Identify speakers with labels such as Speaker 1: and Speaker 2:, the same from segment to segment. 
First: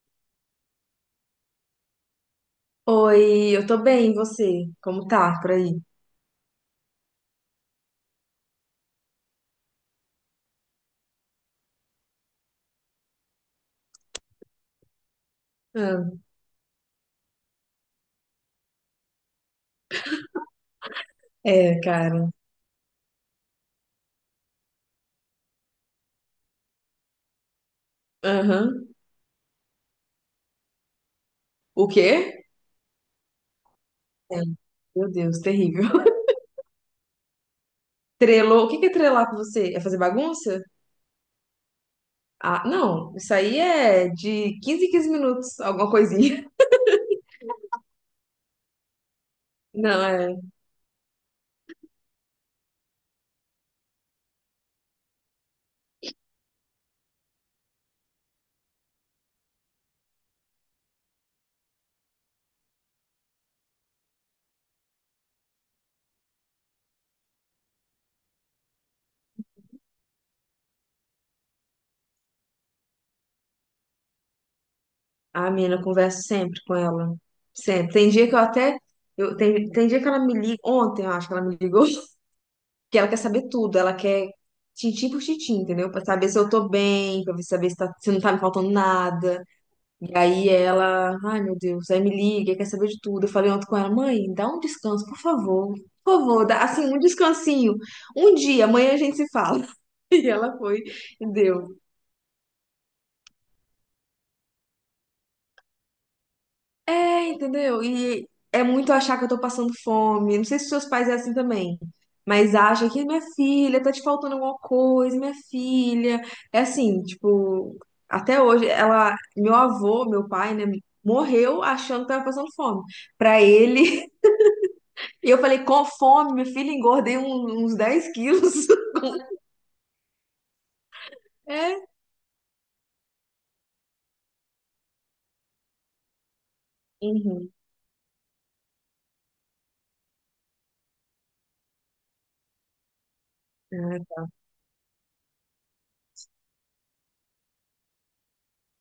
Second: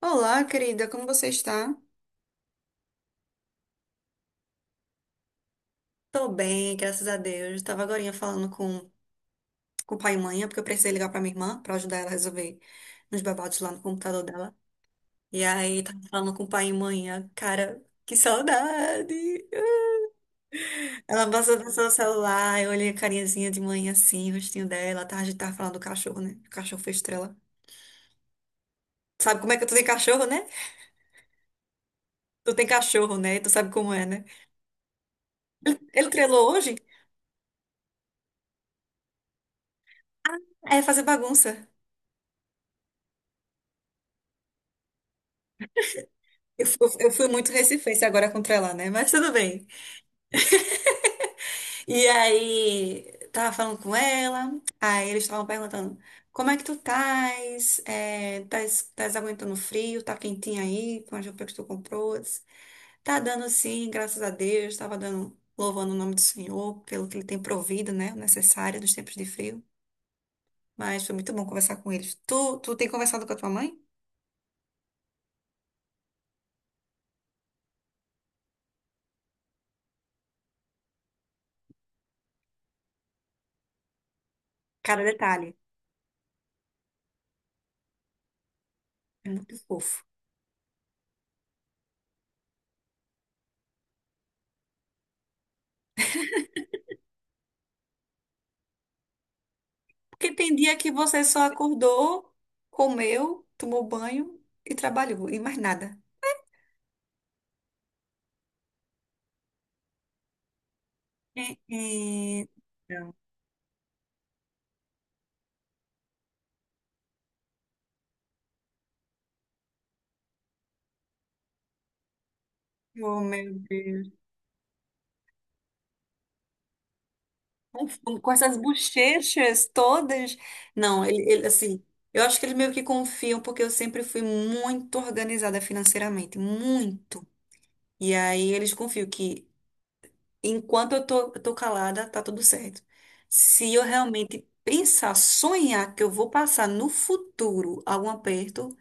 Speaker 1: Olá, querida, como você está?
Speaker 2: Oi, eu tô bem, e você? Como tá por aí?
Speaker 1: Tô bem, graças a Deus. Tava agorinha falando com o pai e mãe, é porque eu precisei ligar pra minha irmã pra ajudar ela a resolver uns babados lá no computador dela. E aí, tava
Speaker 2: Ah,
Speaker 1: falando com o pai e mãe, cara, que saudade! Ela passou no
Speaker 2: é,
Speaker 1: seu
Speaker 2: cara.
Speaker 1: celular, eu olhei a carinhazinha de mãe assim, o rostinho dela, tá? A gente tava falando do cachorro, né? O cachorro foi estrela.
Speaker 2: Aham.
Speaker 1: Sabe como é que tu tem cachorro, né?
Speaker 2: O quê?
Speaker 1: Tu tem cachorro, né? Tu sabe como é, né?
Speaker 2: É. Meu Deus, terrível.
Speaker 1: Ele trelou hoje?
Speaker 2: Trelou? O que que é trelar com você? É fazer bagunça?
Speaker 1: É fazer bagunça.
Speaker 2: Ah, não, isso aí é em 15 minutos, alguma coisinha.
Speaker 1: Eu fui, eu fui muito recifense agora contra ela, né? Mas tudo bem.
Speaker 2: Não, é.
Speaker 1: E aí, tava falando com ela, aí eles estavam perguntando, como é que tu tás? É, tás aguentando o frio? Tá quentinha aí com as roupas que tu comprou? Eu disse, tá dando sim, graças a Deus. Tava dando, louvando o nome do Senhor pelo que ele tem provido, né? O necessário dos tempos de frio. Mas foi muito bom conversar com eles. Tu tem conversado com a tua mãe?
Speaker 2: A menina, eu converso sempre com ela. Sempre. Tem dia que eu até. Tem dia que ela me liga. Ontem, eu acho que ela me ligou. Que ela quer saber tudo. Ela quer
Speaker 1: Cada
Speaker 2: tintim por tintim,
Speaker 1: detalhe.
Speaker 2: entendeu? Pra saber se eu tô bem, pra saber se, tá, se não tá me faltando
Speaker 1: É
Speaker 2: nada.
Speaker 1: muito fofo.
Speaker 2: E aí ela, ai meu Deus, aí me liga, quer saber de tudo. Eu falei ontem com ela, mãe, dá um descanso, por favor. Por favor, dá assim, um descansinho. Um dia, amanhã a gente se fala. E
Speaker 1: Porque tem
Speaker 2: ela
Speaker 1: dia
Speaker 2: foi
Speaker 1: que você
Speaker 2: e
Speaker 1: só
Speaker 2: deu.
Speaker 1: acordou, comeu, tomou banho e trabalhou, e mais nada.
Speaker 2: É, entendeu? E é muito achar que eu tô passando fome. Não sei se seus pais é assim
Speaker 1: É,
Speaker 2: também.
Speaker 1: é,
Speaker 2: Mas acha que
Speaker 1: não.
Speaker 2: minha filha tá te faltando alguma coisa, minha filha. É assim, tipo, até hoje ela, meu avô, meu pai, né, morreu achando que tava passando fome.
Speaker 1: Oh,
Speaker 2: Pra
Speaker 1: meu Deus.
Speaker 2: ele E eu falei, com fome, minha filha, engordei uns
Speaker 1: Com
Speaker 2: 10
Speaker 1: fome, com essas
Speaker 2: quilos.
Speaker 1: bochechas todas. Não, ele, assim,
Speaker 2: É.
Speaker 1: eu acho que eles meio que confiam, porque eu sempre fui muito organizada financeiramente, muito.
Speaker 2: Uhum.
Speaker 1: E aí eles confiam que enquanto eu tô calada, tá tudo certo. Se eu
Speaker 2: É,
Speaker 1: realmente pensar, sonhar que eu vou passar no futuro algum aperto,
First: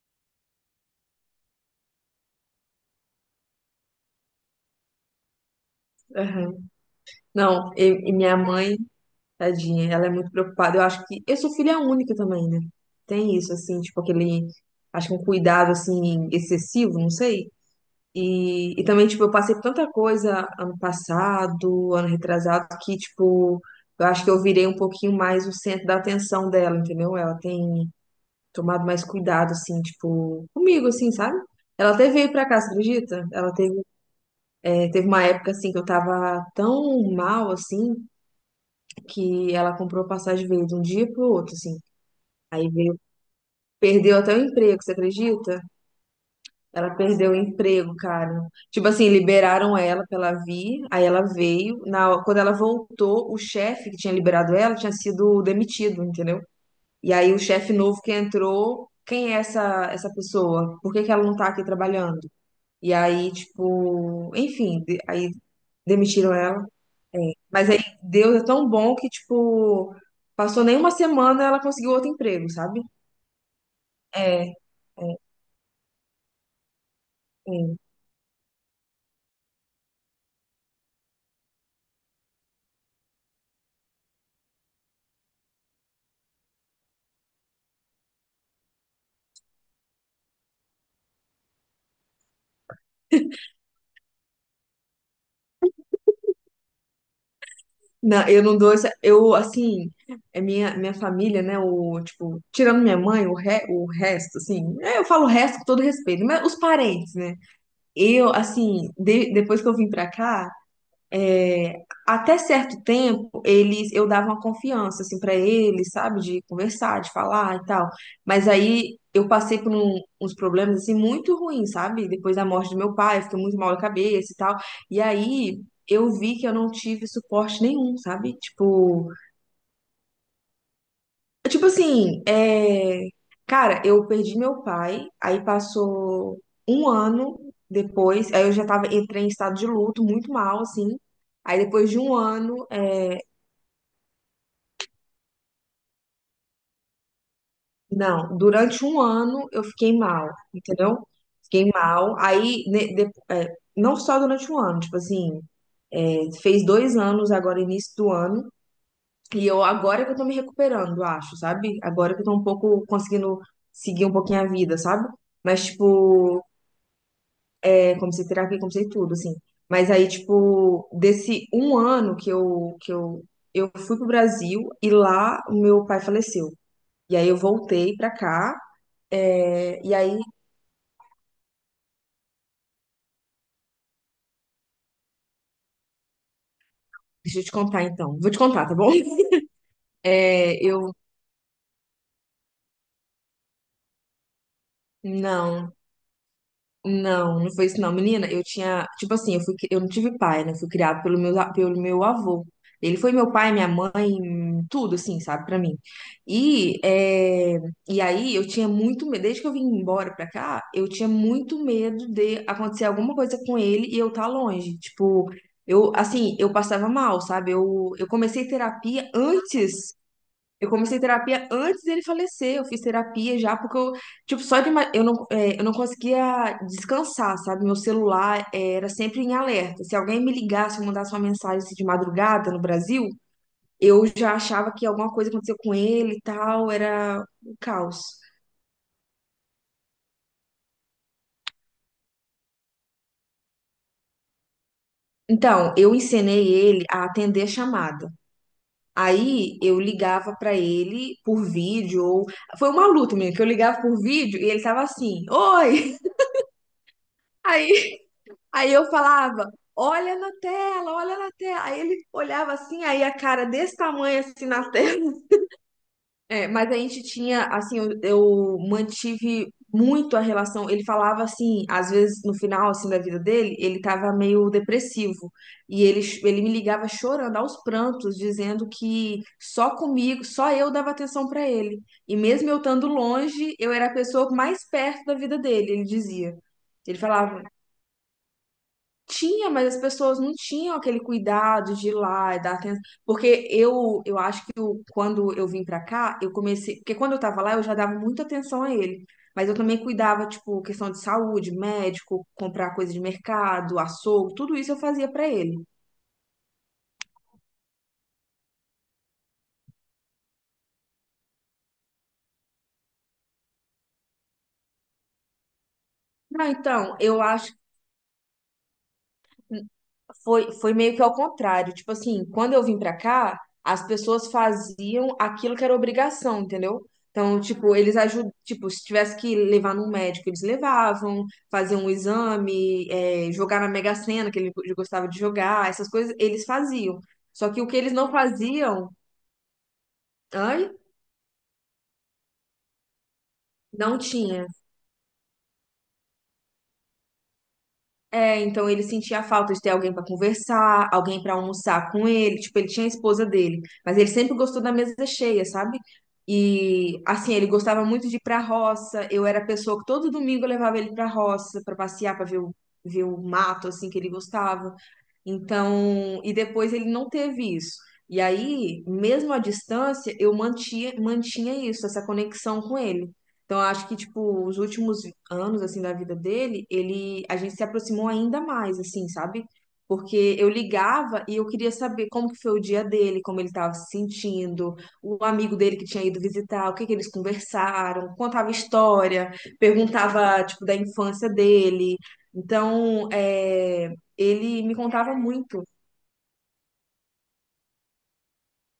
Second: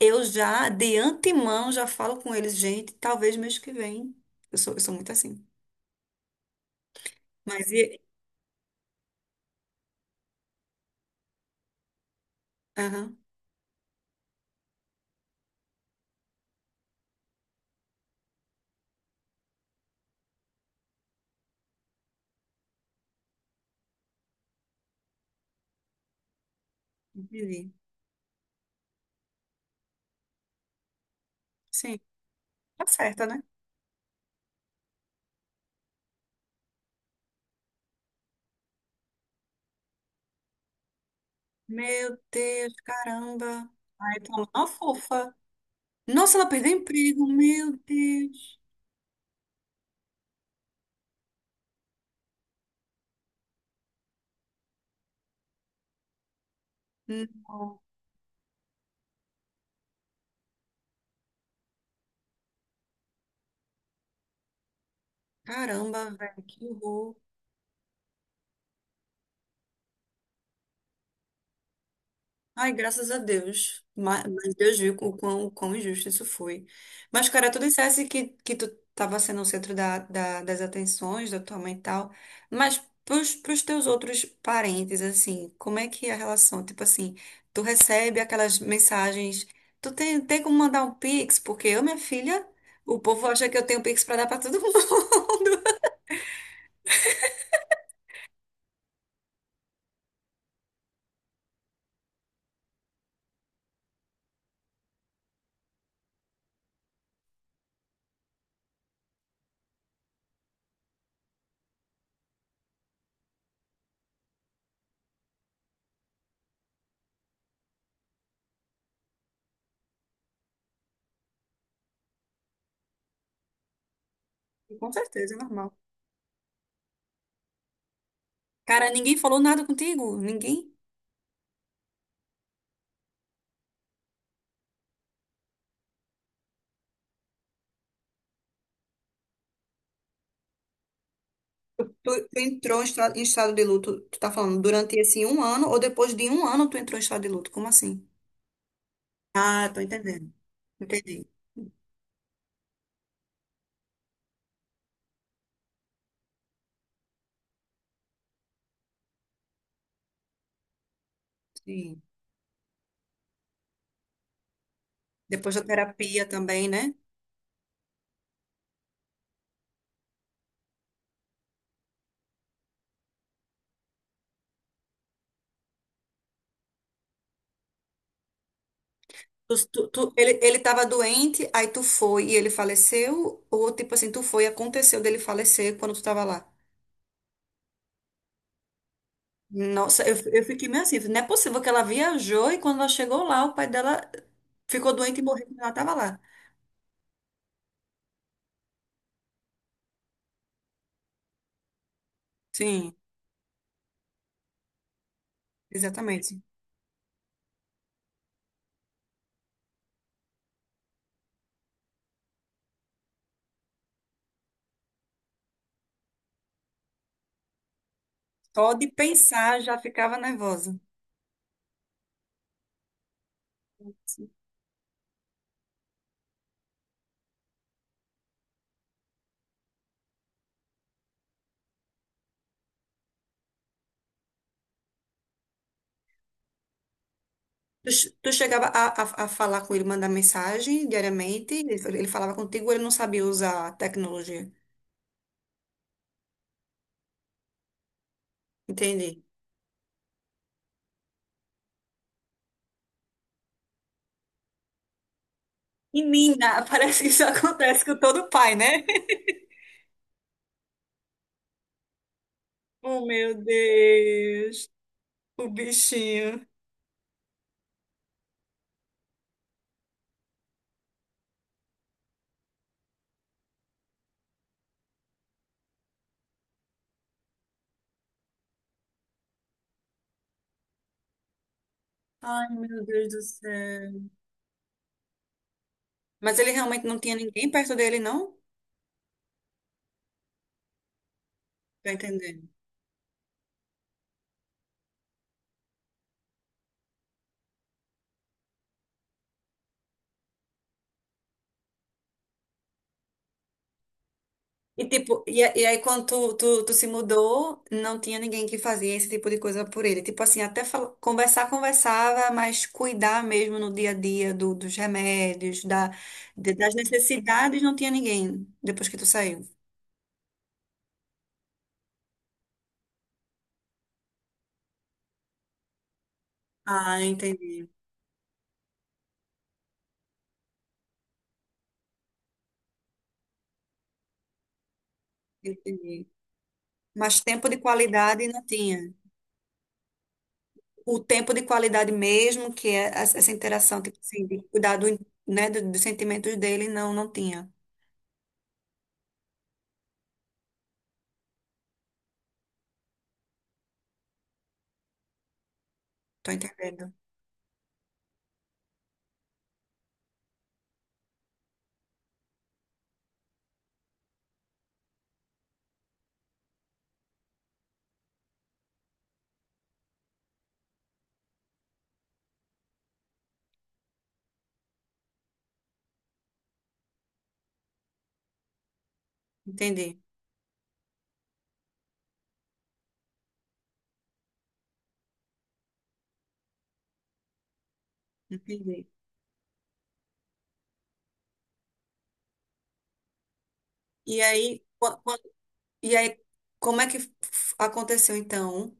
Speaker 1: eu já, de antemão, já falo com eles, gente, talvez mês que vem. Eu sou muito assim.
Speaker 2: aham. Não,
Speaker 1: Mas
Speaker 2: e,
Speaker 1: e.
Speaker 2: e minha mãe, tadinha, ela é muito preocupada. Eu acho que eu sou filha única também, né?
Speaker 1: Aham,
Speaker 2: Tem isso, assim, tipo, acho que um cuidado, assim, excessivo, não sei. E também, tipo, eu passei por tanta coisa ano passado, ano retrasado, que, tipo, eu acho que eu virei um pouquinho mais o centro da atenção dela, entendeu? Ela
Speaker 1: entendi.
Speaker 2: tem tomado mais cuidado, assim, tipo, comigo, assim, sabe? Ela
Speaker 1: Sim,
Speaker 2: até veio pra cá, você
Speaker 1: tá certa,
Speaker 2: acredita?
Speaker 1: né?
Speaker 2: Ela teve uma época, assim, que eu tava tão mal, assim, que ela comprou a passagem, veio de um dia pro outro, assim.
Speaker 1: Meu
Speaker 2: Aí
Speaker 1: Deus,
Speaker 2: veio,
Speaker 1: caramba.
Speaker 2: perdeu
Speaker 1: Ai, tá
Speaker 2: até o
Speaker 1: uma
Speaker 2: emprego, você
Speaker 1: fofa.
Speaker 2: acredita?
Speaker 1: Nossa, ela perdeu o
Speaker 2: Ela
Speaker 1: emprego,
Speaker 2: perdeu o
Speaker 1: meu
Speaker 2: emprego, cara.
Speaker 1: Deus.
Speaker 2: Tipo assim, liberaram ela pra ela vir, aí ela veio. Quando ela voltou, o chefe que tinha liberado ela tinha sido demitido, entendeu? E aí o chefe
Speaker 1: Não,
Speaker 2: novo que entrou, quem é essa pessoa? Por que que ela não tá aqui trabalhando? E aí, tipo, enfim, aí
Speaker 1: caramba,
Speaker 2: demitiram
Speaker 1: velho, que
Speaker 2: ela.
Speaker 1: horror.
Speaker 2: Mas aí Deus é tão bom que, tipo, passou nem uma semana ela conseguiu outro emprego,
Speaker 1: Ai,
Speaker 2: sabe?
Speaker 1: graças a Deus. Mas,
Speaker 2: É,
Speaker 1: mas
Speaker 2: é,
Speaker 1: Deus viu o quão injusto isso foi. Mas, cara, tu
Speaker 2: é.
Speaker 1: dissesse que tu estava sendo o centro das atenções da tua mãe e tal. Mas pros teus outros parentes, assim, como é que é a relação? Tipo assim, tu recebe aquelas mensagens. Tu tem como mandar um Pix? Porque eu, minha filha, o povo acha que eu tenho Pix pra dar pra todo mundo.
Speaker 2: Não, eu não dou essa. Eu, assim, é minha família, né? Tipo, tirando minha mãe, o resto, assim. Eu falo o resto com todo respeito, mas os parentes, né? Eu, assim, depois que eu vim pra cá. Até certo tempo, eu dava uma confiança, assim, para eles, sabe, de conversar, de falar e tal. Mas aí eu passei por uns problemas, assim, muito ruins, sabe? Depois da morte do meu pai, eu fiquei muito mal da cabeça e tal.
Speaker 1: Com
Speaker 2: E
Speaker 1: certeza, é
Speaker 2: aí
Speaker 1: normal.
Speaker 2: eu vi que eu não tive suporte nenhum, sabe?
Speaker 1: Cara, ninguém falou nada contigo? Ninguém?
Speaker 2: Tipo assim, cara, eu perdi meu pai, aí passou um ano depois, aí eu já tava, entrei em estado de luto, muito mal, assim. Aí depois de
Speaker 1: Tu,
Speaker 2: um
Speaker 1: tu
Speaker 2: ano,
Speaker 1: entrou em estado de luto, tu tá falando, durante esse um ano ou depois de um ano tu entrou em estado de luto? Como assim?
Speaker 2: não, durante um ano eu
Speaker 1: Ah, tô
Speaker 2: fiquei mal,
Speaker 1: entendendo.
Speaker 2: entendeu?
Speaker 1: Entendi.
Speaker 2: Fiquei mal. Aí, não só durante um ano, tipo assim, fez 2 anos agora, início do ano, e eu agora que eu tô me recuperando, acho, sabe?
Speaker 1: Sim.
Speaker 2: Agora que eu tô um pouco conseguindo seguir um pouquinho a vida, sabe?
Speaker 1: Depois da
Speaker 2: Mas,
Speaker 1: terapia
Speaker 2: tipo,
Speaker 1: também, né?
Speaker 2: comecei terapia, comecei tudo, assim. Mas aí, tipo, desse um ano que eu fui pro Brasil e lá o meu pai faleceu. E aí eu voltei pra cá.
Speaker 1: Tu, tu,
Speaker 2: E
Speaker 1: tu-
Speaker 2: aí,
Speaker 1: ele, ele tava doente, aí tu foi e ele faleceu? Ou tipo assim, tu foi e aconteceu dele falecer quando tu tava lá?
Speaker 2: deixa eu te contar então. Vou te contar, tá bom?
Speaker 1: Nossa, eu
Speaker 2: É,
Speaker 1: fiquei meio
Speaker 2: eu.
Speaker 1: assim, não é possível que ela viajou e quando ela chegou lá, o pai dela ficou doente e morreu quando ela
Speaker 2: Não,
Speaker 1: tava lá.
Speaker 2: não, não foi isso não. Menina, eu tinha. Tipo assim, eu não tive pai, né? Eu fui criado pelo pelo meu avô.
Speaker 1: Sim,
Speaker 2: Ele foi meu pai, minha mãe, tudo, assim, sabe, pra mim.
Speaker 1: exatamente.
Speaker 2: E, é, e aí eu tinha muito medo. Desde que eu vim embora pra cá, eu tinha muito medo de acontecer alguma coisa com ele e eu estar longe. Tipo, eu, assim, eu passava mal, sabe? Eu comecei
Speaker 1: Só de
Speaker 2: terapia
Speaker 1: pensar já
Speaker 2: antes.
Speaker 1: ficava
Speaker 2: Eu
Speaker 1: nervosa.
Speaker 2: comecei terapia antes dele falecer. Eu fiz terapia já, porque eu, tipo, só de. Ima- Eu não, é, eu não conseguia descansar, sabe? Meu celular era sempre em alerta. Se alguém me ligasse, mandasse uma mensagem assim, de madrugada no Brasil, eu já achava que alguma coisa aconteceu com ele e tal. Era um
Speaker 1: Tu,
Speaker 2: caos.
Speaker 1: che- tu chegava a falar com ele, mandar mensagem diariamente, ele falava contigo, ou ele não sabia usar a tecnologia.
Speaker 2: Então, eu ensinei ele a atender a chamada.
Speaker 1: Entendi.
Speaker 2: Aí eu ligava pra ele por vídeo, ou foi uma luta minha, que eu ligava por vídeo e ele tava assim, oi!
Speaker 1: E mina, parece que isso acontece com
Speaker 2: Aí
Speaker 1: todo pai,
Speaker 2: Aí
Speaker 1: né?
Speaker 2: eu falava, olha na tela, olha na tela. Aí ele olhava assim, aí
Speaker 1: Oh,
Speaker 2: a
Speaker 1: meu
Speaker 2: cara desse tamanho assim
Speaker 1: Deus,
Speaker 2: na tela.
Speaker 1: o bichinho.
Speaker 2: É, mas a gente tinha, assim, eu mantive muito a relação. Ele falava assim, às vezes no final assim da vida dele, ele tava meio depressivo. E ele me ligava chorando aos prantos, dizendo que só comigo, só eu dava atenção pra ele. E
Speaker 1: Ai,
Speaker 2: mesmo eu
Speaker 1: meu
Speaker 2: estando
Speaker 1: Deus do
Speaker 2: longe, eu era
Speaker 1: céu.
Speaker 2: a pessoa mais perto da vida dele, ele dizia.
Speaker 1: Mas ele realmente
Speaker 2: Ele
Speaker 1: não tinha
Speaker 2: falava,
Speaker 1: ninguém perto dele, não?
Speaker 2: tinha, mas as pessoas não tinham aquele cuidado de
Speaker 1: Tá
Speaker 2: ir lá e
Speaker 1: entendendo?
Speaker 2: dar atenção. Porque eu acho que quando eu vim pra cá, eu comecei. Porque quando eu tava lá, eu já dava muita atenção a ele. Mas eu também cuidava, tipo, questão de saúde, médico, comprar coisa de mercado, açougue, tudo isso eu
Speaker 1: E
Speaker 2: fazia
Speaker 1: tipo,
Speaker 2: pra ele.
Speaker 1: e aí quando tu se mudou, não tinha ninguém que fazia esse tipo de coisa por ele. Tipo assim, até conversar, conversava, mas cuidar mesmo no dia a dia dos remédios,
Speaker 2: Não,
Speaker 1: das
Speaker 2: então, eu acho.
Speaker 1: necessidades, não tinha ninguém depois que tu saiu.
Speaker 2: Foi meio que ao contrário. Tipo assim, quando eu vim pra cá, as pessoas faziam aquilo que era obrigação, entendeu?
Speaker 1: Ah,
Speaker 2: Então,
Speaker 1: entendi,
Speaker 2: tipo, eles ajudam, tipo, se tivesse que levar num médico, eles levavam, faziam um exame, jogar na Mega Sena, que ele gostava de jogar, essas
Speaker 1: entendi.
Speaker 2: coisas eles faziam.
Speaker 1: Mas tempo
Speaker 2: Só
Speaker 1: de
Speaker 2: que o que eles não
Speaker 1: qualidade não tinha.
Speaker 2: faziam, ai,
Speaker 1: O tempo de qualidade mesmo, que é essa interação, tipo
Speaker 2: não
Speaker 1: assim, de
Speaker 2: tinha.
Speaker 1: cuidar né, dos sentimentos dele, não, não tinha.
Speaker 2: É, então ele sentia a falta de ter alguém pra conversar, alguém pra almoçar com ele. Tipo, ele tinha a esposa dele, mas ele sempre gostou da mesa cheia, sabe?
Speaker 1: Tô entendendo.
Speaker 2: E assim, ele gostava muito de ir pra roça. Eu era a pessoa que todo domingo eu levava ele pra roça pra passear, pra ver o mato assim que ele gostava. Então, e depois ele não teve isso. E aí, mesmo à distância, eu mantinha isso, essa conexão com ele. Então, eu acho que, tipo, os últimos anos, assim, da vida dele, a gente se aproximou ainda mais, assim, sabe?
Speaker 1: Entendi,
Speaker 2: Porque eu ligava e eu queria saber como que foi o dia dele, como ele estava se sentindo, o amigo dele que tinha ido visitar, o que que eles conversaram, contava
Speaker 1: entendi.
Speaker 2: história, perguntava, tipo, da infância dele. Então,
Speaker 1: E aí,
Speaker 2: ele me contava
Speaker 1: quando,
Speaker 2: muito.
Speaker 1: e aí, como é que aconteceu então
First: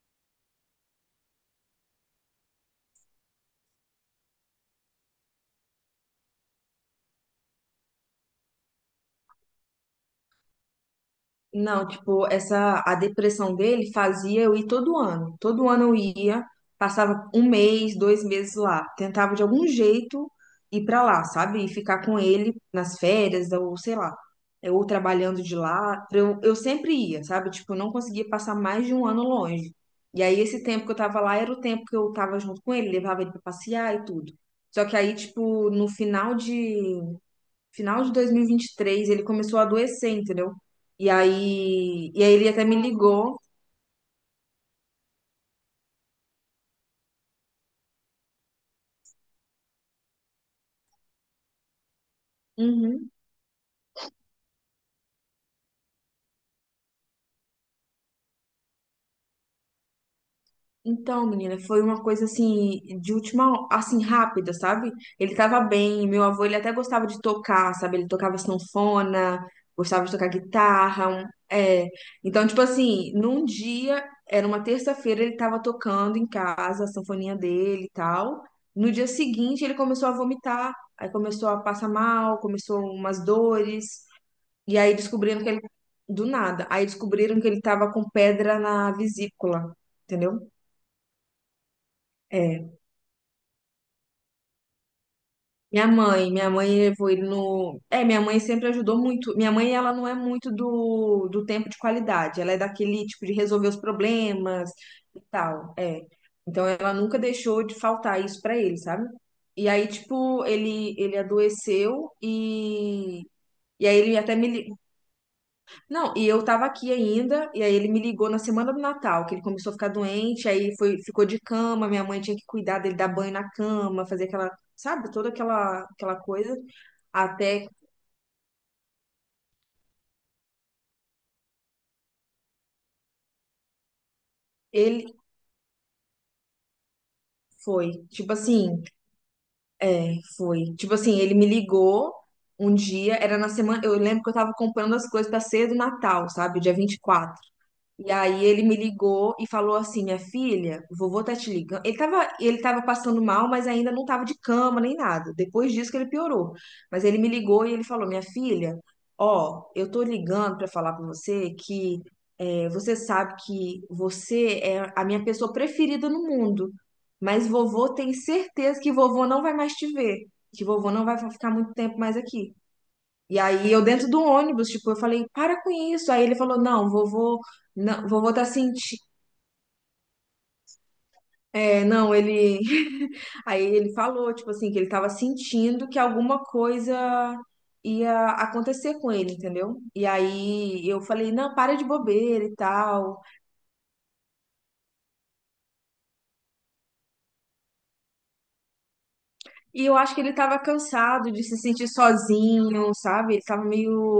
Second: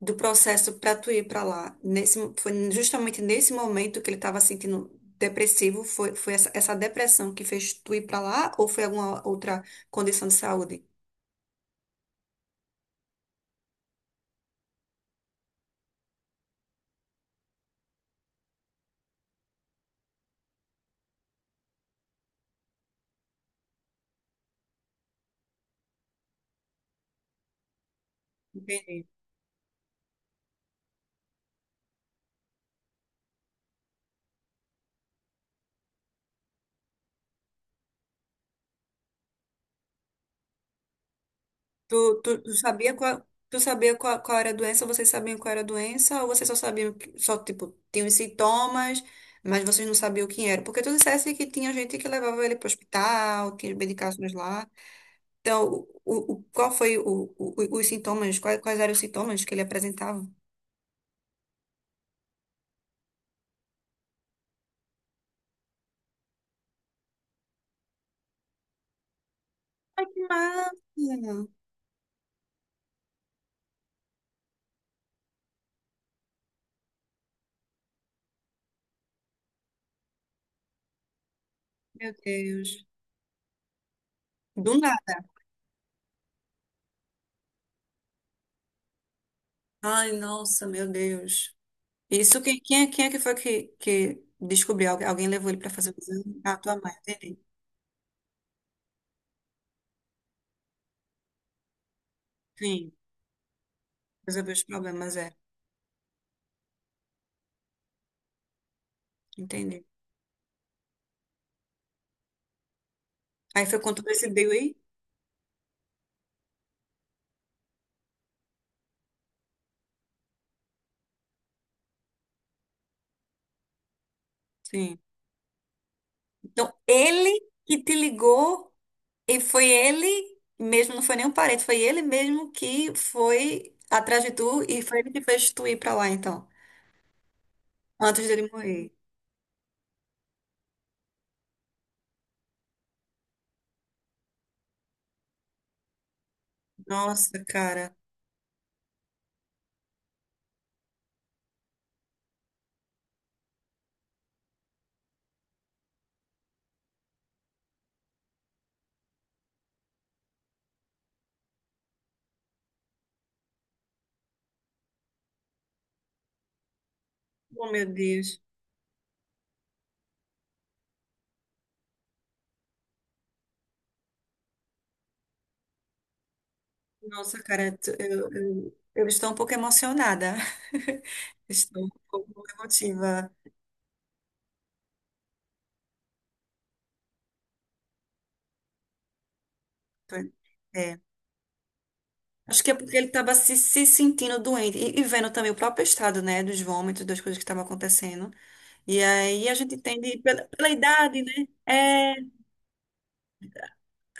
Speaker 1: do processo para tu ir para lá? Nesse, foi justamente nesse momento que ele estava sentindo depressivo, foi essa depressão que fez tu ir para lá ou foi alguma outra condição de saúde?
Speaker 2: Não, tipo, essa a depressão dele fazia eu ir todo ano. Todo ano eu ia, passava um mês, 2 meses lá, tentava de algum jeito ir pra lá, sabe? E ficar com ele nas férias ou sei lá, ou trabalhando de lá. Eu sempre ia, sabe? Tipo, eu não conseguia passar mais de um
Speaker 1: Entendi.
Speaker 2: ano longe. E aí esse tempo que eu tava lá era o tempo que eu tava junto com ele, levava ele pra passear e tudo. Só que aí, tipo, no final de dois mil e vinte e três ele começou a adoecer, entendeu? E
Speaker 1: Tu,
Speaker 2: aí, e aí
Speaker 1: tu,
Speaker 2: ele
Speaker 1: tu
Speaker 2: até me
Speaker 1: sabia qual,
Speaker 2: ligou.
Speaker 1: qual era a doença, vocês sabiam qual era a doença ou vocês só sabiam que, só tipo tinham os sintomas, mas vocês não sabiam o que era? Porque tu dissesse que tinha gente que levava ele para o
Speaker 2: Uhum.
Speaker 1: hospital, tinha medicações lá. Então, qual foi os sintomas? Quais eram os sintomas que ele apresentava?
Speaker 2: Então, menina, foi uma coisa assim, de última, assim, rápida, sabe? Ele tava bem, meu avô, ele até gostava de tocar, sabe? Ele tocava sanfona,
Speaker 1: Ai,
Speaker 2: gostava de
Speaker 1: que
Speaker 2: tocar
Speaker 1: massa!
Speaker 2: guitarra, é. Então, tipo assim, num dia, era uma terça-feira, ele tava tocando em casa, a sanfoninha dele e tal. No dia seguinte, ele começou a vomitar, aí começou a passar
Speaker 1: Meu
Speaker 2: mal, começou
Speaker 1: Deus.
Speaker 2: umas dores.
Speaker 1: Do
Speaker 2: E aí
Speaker 1: nada.
Speaker 2: descobriram que ele. Do nada. Aí descobriram que ele tava com pedra na vesícula.
Speaker 1: Ai,
Speaker 2: Entendeu?
Speaker 1: nossa, meu Deus. Isso, quem,
Speaker 2: É.
Speaker 1: quem, é- quem é que foi que descobriu? Alguém levou ele para
Speaker 2: Minha
Speaker 1: fazer o
Speaker 2: mãe,
Speaker 1: exame?
Speaker 2: minha
Speaker 1: Ah,
Speaker 2: mãe
Speaker 1: tua mãe,
Speaker 2: levou ele
Speaker 1: entendi.
Speaker 2: no. Minha mãe sempre ajudou muito. Minha mãe, ela não é muito do tempo de qualidade. Ela é
Speaker 1: Sim,
Speaker 2: daquele tipo de resolver os
Speaker 1: resolveu os
Speaker 2: problemas
Speaker 1: problemas,
Speaker 2: e
Speaker 1: é.
Speaker 2: tal. É. Então ela nunca deixou de faltar isso pra ele, sabe? E
Speaker 1: Entendi.
Speaker 2: aí, tipo, ele adoeceu e.
Speaker 1: Aí foi
Speaker 2: E
Speaker 1: quando
Speaker 2: aí
Speaker 1: tu
Speaker 2: ele até me,
Speaker 1: percebeu
Speaker 2: li-
Speaker 1: aí?
Speaker 2: Não, e eu tava aqui ainda, e aí ele me ligou na semana do Natal, que ele começou a ficar doente, aí foi, ficou de cama, minha mãe tinha que cuidar dele, dar banho na cama, fazer aquela,
Speaker 1: Sim.
Speaker 2: sabe, toda aquela coisa,
Speaker 1: Então, ele
Speaker 2: até
Speaker 1: que te ligou e foi ele mesmo, não foi nem um parente, foi ele mesmo que foi atrás de tu e foi ele
Speaker 2: ele
Speaker 1: que fez tu ir pra lá, então,
Speaker 2: foi,
Speaker 1: antes
Speaker 2: tipo
Speaker 1: dele
Speaker 2: assim,
Speaker 1: morrer.
Speaker 2: ele me ligou um dia, era na semana, eu lembro que eu tava comprando as coisas pra ceia do Natal, sabe, dia 24.
Speaker 1: Nossa, cara.
Speaker 2: E aí ele me ligou e falou assim, minha filha, o vovô tá te ligando. Ele tava passando mal, mas ainda não tava de cama nem nada. Depois disso que ele piorou. Mas ele me ligou e ele falou, minha filha, ó, eu tô ligando pra falar com você você sabe que você é a minha pessoa preferida no mundo. Mas
Speaker 1: Oh, meu
Speaker 2: vovô tem
Speaker 1: Deus.
Speaker 2: certeza que vovô não vai mais te ver, que vovô não vai ficar muito tempo mais aqui. E aí eu dentro do ônibus, tipo, eu falei, para com isso. Aí ele falou, não, vovô,
Speaker 1: Nossa, cara, tu-
Speaker 2: não,
Speaker 1: eu,
Speaker 2: vovô tá
Speaker 1: eu,
Speaker 2: sentindo.
Speaker 1: eu estou um pouco emocionada.
Speaker 2: É,
Speaker 1: Estou um
Speaker 2: não,
Speaker 1: pouco
Speaker 2: ele.
Speaker 1: emotiva.
Speaker 2: Aí ele falou, tipo assim, que ele tava sentindo que alguma coisa ia acontecer com ele, entendeu? E
Speaker 1: Tô-
Speaker 2: aí
Speaker 1: É.
Speaker 2: eu falei, não, para de bobeira e
Speaker 1: Acho que é porque ele
Speaker 2: tal.
Speaker 1: estava se sentindo doente e vendo também o próprio estado, né, dos vômitos, das coisas que estavam acontecendo. E aí a gente
Speaker 2: E eu acho
Speaker 1: entende
Speaker 2: que ele
Speaker 1: pela,
Speaker 2: tava
Speaker 1: pela idade, né?
Speaker 2: cansado de se sentir
Speaker 1: É,
Speaker 2: sozinho, sabe? Ele tava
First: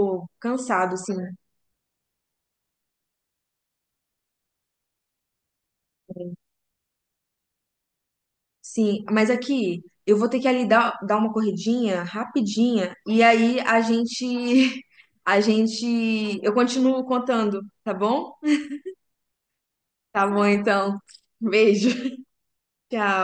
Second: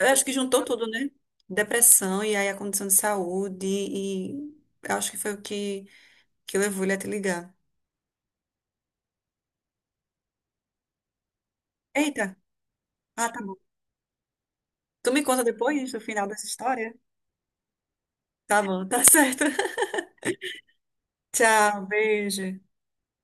Speaker 1: eu acho que juntou tudo,
Speaker 2: cansado,
Speaker 1: né?
Speaker 2: assim.
Speaker 1: Depressão e aí a condição de saúde e eu acho que foi o que levou ele a te ligar.
Speaker 2: Sim, mas aqui eu vou ter que ali dar uma corridinha
Speaker 1: Eita,
Speaker 2: rapidinha e
Speaker 1: ah, tá bom.
Speaker 2: aí a gente
Speaker 1: Tu me
Speaker 2: a
Speaker 1: conta depois do final
Speaker 2: gente
Speaker 1: dessa
Speaker 2: eu
Speaker 1: história?
Speaker 2: continuo contando, tá bom?
Speaker 1: Tá bom, tá certo.
Speaker 2: Tá bom então.
Speaker 1: Tchau,
Speaker 2: Beijo.
Speaker 1: beijo.
Speaker 2: Tchau.